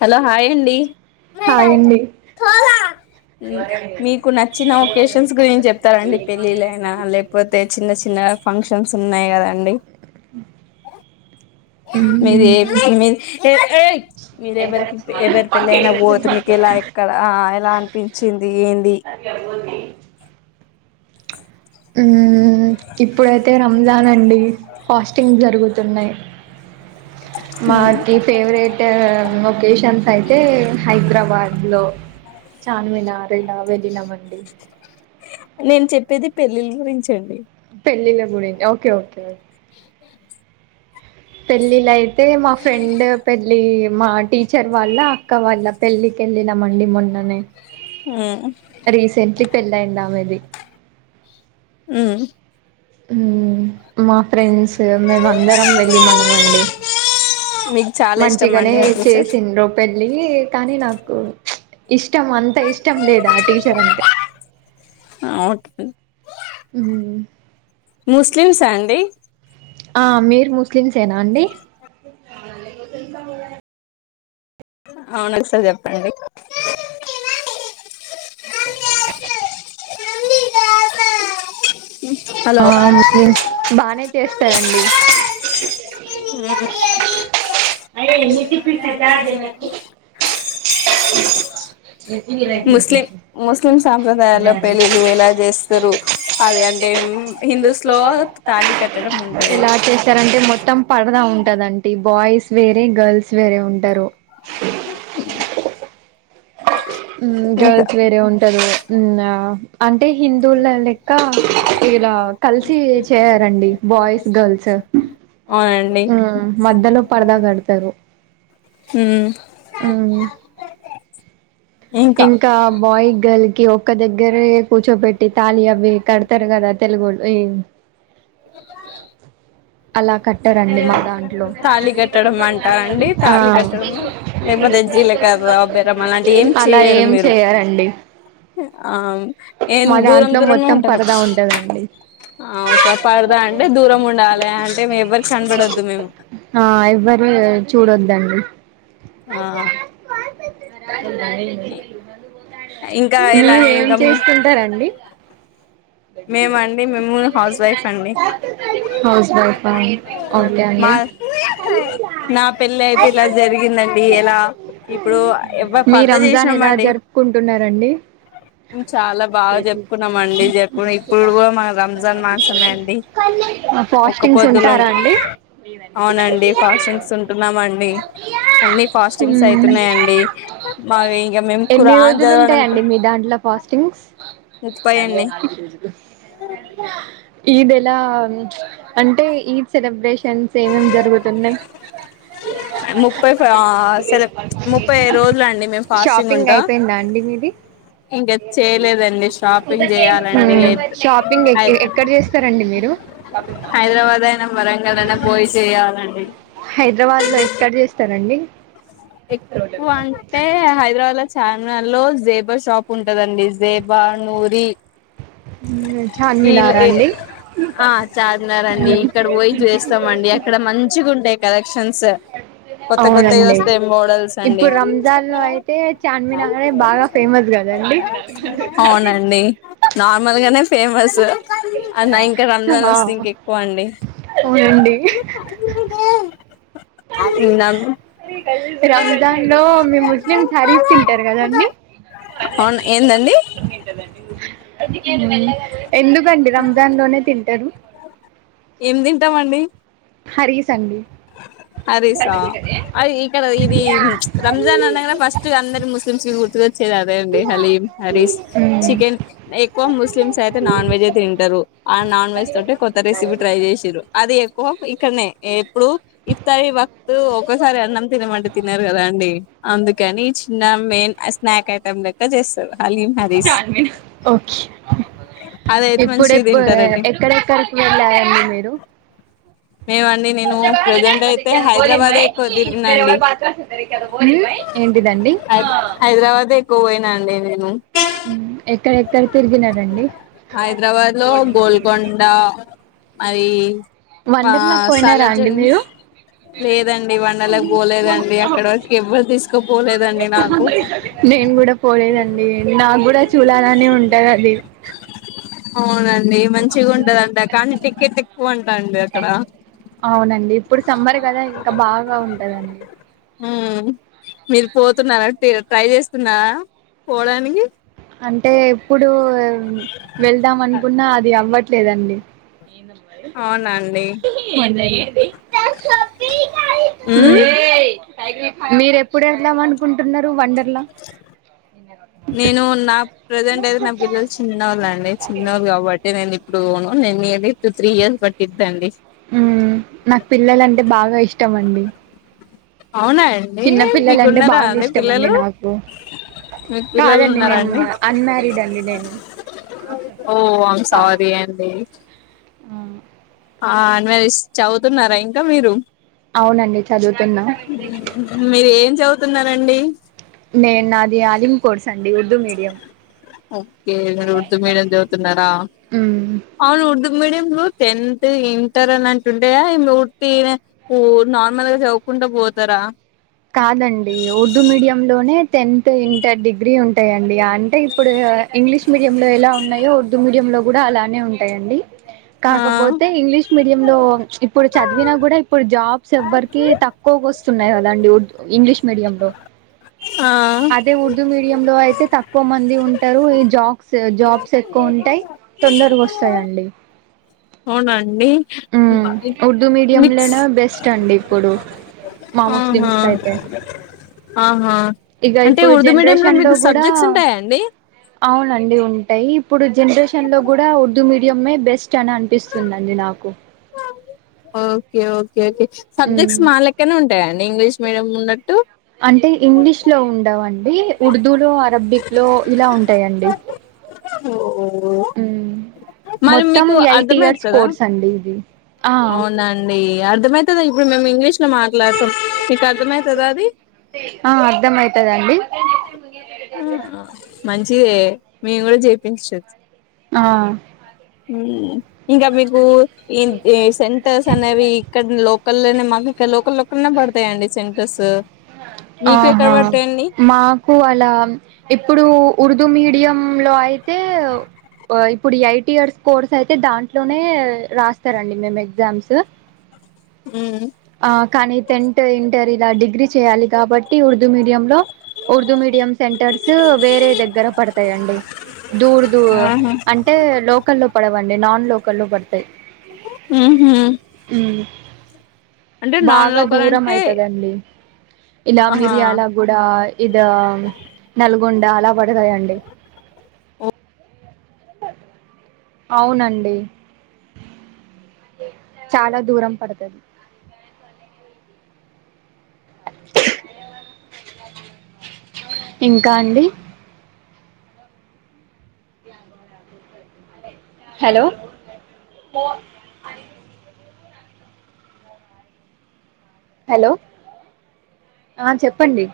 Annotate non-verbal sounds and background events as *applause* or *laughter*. Hello hi అండి hi అండి మీకు నచ్చిన ఒకేషన్స్ గురించి చెప్తారండి పెళ్ళిళ్ళయినా లేకపోతే చిన్న చిన్న ఫంక్షన్స్ ఉన్నాయి కదండి మీది ఏ మ్మ్. మీది ఏ ఏయ్ మీరెవరికి ఎవరి పెళ్ళ అయినా పోతే మీకు ఎలా ఎక్కడ ఆ ఎలా అనిపించింది ఏంది అది గాదు బూందీ ఊ ఊ ఇప్పుడైతే రంజాన్ అండి పాస్టింగ్ జరుగుతున్నాయి మాకి ఫేవరెట్ లొకేషన్స్ అయితే హైదరాబాద్ లో చార్మినార్ ఇలా వెళ్ళినమండి నేను చెప్పేది పెళ్ళిళ్ళ గురించండి గుడిని ఓకే ఓకేే తేక్ పోయినవ్ పెళ్ళిలయితే మా ఫ్రెండ్ పెళ్ళి మా టీచర్ వాళ్ళ అక్క వాళ్ళ పెళ్ళి కెళ్ళినా మండి మొన్ననే రీసెంట్లీ పెళ్ళయింది ఆమెది ఊ ఊ మా ఫ్రెండ్స్ మేమ అందరం వెళ్ళి మనం అండి మీకు చాలా ఇష్టం మంచిగానే అండి ఆ టీచర్ చేసిండు పెళ్ళి కానీ నాకు ఇష్టం అంత ఇష్టం లేదా టీచర్ అంటే అ ఊ అండి ఆ మీర్ ముస్లిమ్సేనా అండి అవునండీ ముస్లిం *unintelligible* అవున ఒకసారి చెప్పండి హలో ఆ ముస్లిం బానే చేస్తారండి అ ఎన్ని *inaudible* ముస్లిం ముస్లిం సాప్రదాయాల్లో పెళ్లిలు ఎలా చేస్తారు అవి అ హిందుస్లో తాళి కట్టడం ఉంటది ఎలా చేస్తారంటే మొత్తం పడదా ఉంటదంటడి బాయ్స్ వేరే గర్ల్స్ స్ వేరే ఉంటారు ఇంకా గర్ల్స్ వేరే ఉంటరూ అంటే హిందువుల లెక్క ఇలా కలిసి చేయారండి బాయ్స్ గర్ల్స్ అవునండి మధ్యలో పరదా కడతారు ఉమ్ ఉమ్ ఇంకా బాయ్ గర్ల్ ఒక్క దగ్గరే కూర్చోబెట్టి తాళి అవి కడతారు కదా తెలుగుళ్ళు అ అలా కట్టారండి మాదా తాళి కట్టడం అంటారండి అ తాళి ఆ కట్టడం లేకపోతే జీలకర్ర బెరం అలాంటి ఏం అలా చెయ్యరు ఏం మీరు చేయారండి ఆ ఏం మా దూరం దాంట్లో దూరంలో మొత్తం ఉంటారు పరదా ఉంటదండి ఆ ఒక పరదా అంటే దూరం ఉండాలి అంటే ఎవరికి కనబడొద్దు మేము ఆ ఎవ్వరు చూడొద్దండి ఆ ఇంకా ఇలా మీరు ఏం ఇంకా చేస్తుంటారండి మేమండి మేము హౌస్ వైఫ్ అండి హౌస్ వైఫా మాది నా పెళ్లి అయితే ఇలా జరిగిందండి ఎలా ఇప్పుడు ఎ మీ పర్ద రంజాన్ చేసినాం ఎలా అండి జరుపుకుంటున్నారండి చాలా బాగా చెప్పుకున్నామ అండి చెప్ ఇప్పుడు ఇప్పుడు కూడా మా రంజాన్ మాసమే అండి ఒక్క ఫాస్టింగ్స్ పొద్దులో ఉంటారా ఉంటాం అండి అవునండి ఫాస్టింగ్స్ ఉంటున్నామండి అన్ని ఫాస్టింగ్స్ హ్మ్ అయితున్నాయండి మావి ఇంకా మేము ఖురాన్ చదవడంతో కాస్టింగ్స్ ముప్పై ఎన్ని ఈద్ ఎలా అంటే ఈద్ సెలబ్రేషన్స్ ఏమేం జరుగుతున్నాయి ముప్పై సెల ముప్పై రోజులు అండి మేము ఫాస్టింగ్ షాపింగ్ ఉంటాం అయిపోయిందా అండి మిది ఇంకా చేయలేదండి షాపింగ్ చేయాలండి షాపింగ్ హై ఎక్కడ చేస్తారండి మీరు షాపింగ్ మాల్ లో అండి చెయాలండి హైదరాబాద్ లో ఎక్కడ చేస్తారండి ఎక్కువ అంటే హైదరాబాద్ ల చార్మినార్ లో జేబా షాప్ ఉంటదండి జేబా నూరి ఉమ్ వీళ్ళు చార్మినార ఏ అండి ఆ చార్మినార్ అండి ఇక్కడ పోయి చేస్తామండి అక్కడ మంచిగుంటై కలెక్షన్స్ కొత్త కొత్తవి అవునండి వస్తాయి మోడల్స్ అండి ఇప్పుడు రంజాన్ లో అయితే చార్మినారే బాగా ఫేమస్ కదండి చార్మినార్ కాదు అవునండి నార్మ మాములుగానే ఫేమస్ అన్న ఇంకా రంజాన్ ఆ ఓస్తే ఇంక ఎక్కువ అండి అవునండి తిన్న రంజాన్ లో మీ ముస్లిం హారీస్ తింటారు కదండి అదే అవును అండి ఏందండి ప్రపంచం మొత్తం తింటాదండి అందుకే నీవు వెళ్ళగలవు ఎందుకండి రంజాన్ లోనే తింటరు ఏం తింటామండి హారిస్ అండి హరీస్ అ ఇకడ ఇది రంజాన్ అనగానే ఫస్ట్ అందరి ముస్లిమ్స్ గుర్తుతే చ్చేది అదే అండి హలీం హరీస్ మ్మ్ చికెన్ ఎక్కువ ముస్లిమ్స్ అయితే నాన్ వెజ్ అయితే తింటరు ఆ నాన్ వెజ్ తోటె కొత్త రెసిపీ ట్రై చేసిన్రు అది ఎక్కువ ఇక్కడనే ఎప్పుడు ఇత్తరి వక్త్ ఒక్కసారి అన్నం తినమంటే తిన్నారు కదా అండి అందుకని చిన్న మే స్నాక్ ఐటమ్ లెక్క చే స్ చార్మినార్ అదయితే మంచిగా ఎప్పుడెప్పు తింటారండి ఎక్కడెక్కడికి వెళ్లారండి మీరు మేమండి నేను ప్రజెంట్ అయితే హైదరాబాదే ఎక్కువ తిరిగిన అండి ఏంటిదండి హై హైదరాబాదే ఎక్కువ పోయినా అండి నేను ఉమ్ ఎక్కడేక్కడ తిరిగినారండి హైదరాబాద్ లో గోల్కొండ ఐ ఆ వండర్లా పోయినారా అండి సార్జంగ్ మీరు లేదండి వండలకు పోలేదండి అక్కడ వరకు ఎవ్వరు తీసుకోపోలేదండి నాకు నేను కూడా పోలేదండి నాకు కూడా చూడాలని ఉంటాదది అవునండి మంచిగా ఉంటదంట కానీ టికెట్ ఎక్కువంటా అండి అక్కడ అవునండి ఇప్పుడు సమ్మర్ కదా ఇంకా బాగా ఉంటదండి ఆ మీరు పోతున్నరా ట్రై చేస్తున్నారా పోడానికి అంటే ఎప్పుడు వెళ్దాం అనుకున్నా అది అవ్వట్లేదండి నంద అవునండి మరి మ న ఉమ్ మీర ఎప్పుడు వెళ్దాం అనుకుంటున్నారు వండర్లా నేను నా ప్రెజెంట్ అయితే నా పిల్లలు చిన్నోళ్ళ అండి చిన్నోళ కాబట్టి నేను ఇప్పుడు పోను may be two three years పట్టిద్ద అండి మ్మ్ నాకు పిల్లలంటే బాగా ఇష్టం అండి చిన్న పిల్లలంటే మీకున్నారా బాగా ఇష్టం అండి పిల్లలు నాకు మీకు పిల్లలు కాదండి ఉన్నారా నేను అండి అన్మారీడ్ అండి నేను ఓ ఆఐమ్ సారీ అడి ఆ అ చదువుతున్నారా ఇంకా మీరు అవునండి చదువుతున్నా మీరు ఏం చదువుతున్నారండి నేను నది కోర్సు *inaudible* ఉర్ద మీడియం ఓకేరు ఉర్దూ మీడియం చదుతున్నార మ్మ్ అవును ఉర్దూ మీడియం టెన్త్ ఇంటర్ అని అంటుండే ఇర్తి నార్మల్ గా చదువుకుంటా పో పోతార కాదండి ఉర్దూ మీడియంలోనే టెన్త్ ఇంటర్ డిగ్రీ ఉంటాయండి అంటే ఇప్పుడు ఇంగ్లీష్ మీడియ లో ఎలా ఉన్నాయో ఉర్దూ మీడియం లో కూడా అలానే ఉంటాయండి ఆ కాకపోతే ఇంగ్లీష్ మీడియ లో ఇప్పుడు చదివినా కూడా ఇప్పుడు జాబ్స్ ఎవ్వరికి తక్కువ వస్తు ఉన్నాయి కదా అండి ఇంగ్లీష్ మీడియంలో ఆ య లో అయితే తక్కువ మంది ఉంటారు ఈ జాబ్స్ జాబ్స్ ఎక్కువ ఉంటాయి తొందరగా వస్తాయ అండి అవునండి ఉర్దూ మిక్స్ మీడియంలోనే బెస్ట్ అండి ఇప్పుడు మా ఆహా ముస్లిమ్స్కి అయితే ఆహా ఇక అంటే ఇప్పుడు ఉర్దూ మీడియం లో జనరేషన్లో మీకు కూడా సబ్జెక్ట్స్ ఉంటాయా అండి అవునండి ఉంటాయి ఇప్పుడు జనరేషన్ లో కూడా ఉర్దూ మీడియే బెస్ట్ చన అనిపిస్తుందిండి నాకు okay okay okay um subjects మా లెక్కనే ఉంటాయండి ఇంగ్లీష్ మీడియం ఉన్నట్టు? అంటే ఇంగ్లీష్ లో ఉండవండి. ఉర్దూలో అరబిక్ లో ఇలా ఉంటాయండి. ఓహో ఉమ్ మొత్తం ఎయిట్ ఇయర్స్ అర్థమవుతుందా కోర్స్ అండి ఇది ఆ ఎం అయితదో ఇగో మేం ఇంగ్లీష్ కే మాట్లాడతాం మిక్ అర్థం అయితదా ఆది? ఆ అర్థమయితదండి ఆ మంచిదే మేం కూడా చేపించచ్చు ఆ అ ఉమ్ ఇంకా మీకు ఇవే సెంటర్స్ అనేవి ఇక్కడ లోకల్నే మాకు ఇకా లోకల్ లోలనే పడతాయండి సెంటర్స్, మీకు ఎక్కడ ఆహా పడతాయండి? మాకు అలా ఇప్పుడు ఉర్దూ మీడియం లో అయితే, ఆ ఇప్పుడ్ ఎయిట్ ఇయర్స్ కోర్స్ అయితే దాంట్లోనే రాస్తారండి మేము ఎగ్జామ్స్. ఉమ్ ఆ కానీ టెన్త్ ఇంటర్ ఇలా డిగ్రీ చేయాలి కాబట్టి ఉర్ దు మీడియం లో ఉర్దూ మీడియం సెంటర్స్ వేరే దగ్గర పడతాయండి. దూర్ దూ ఆహా అంటే లోకల్లో పదవన్ లేనన్ లోకల్లో పడతాయ్ ఉహు ఉమ్ అంటే నాన్ బాగా లోకల్ దూరం అంటే అయితది అండి. ఇలా ఆహా మిరియాల గూడ ఇద నల్ గుండా అలా పడతాయండి. అవునండి చాలా దూరం పడుతది. ఇంకా అండి? హలో హలో ఆ చెప్పండి.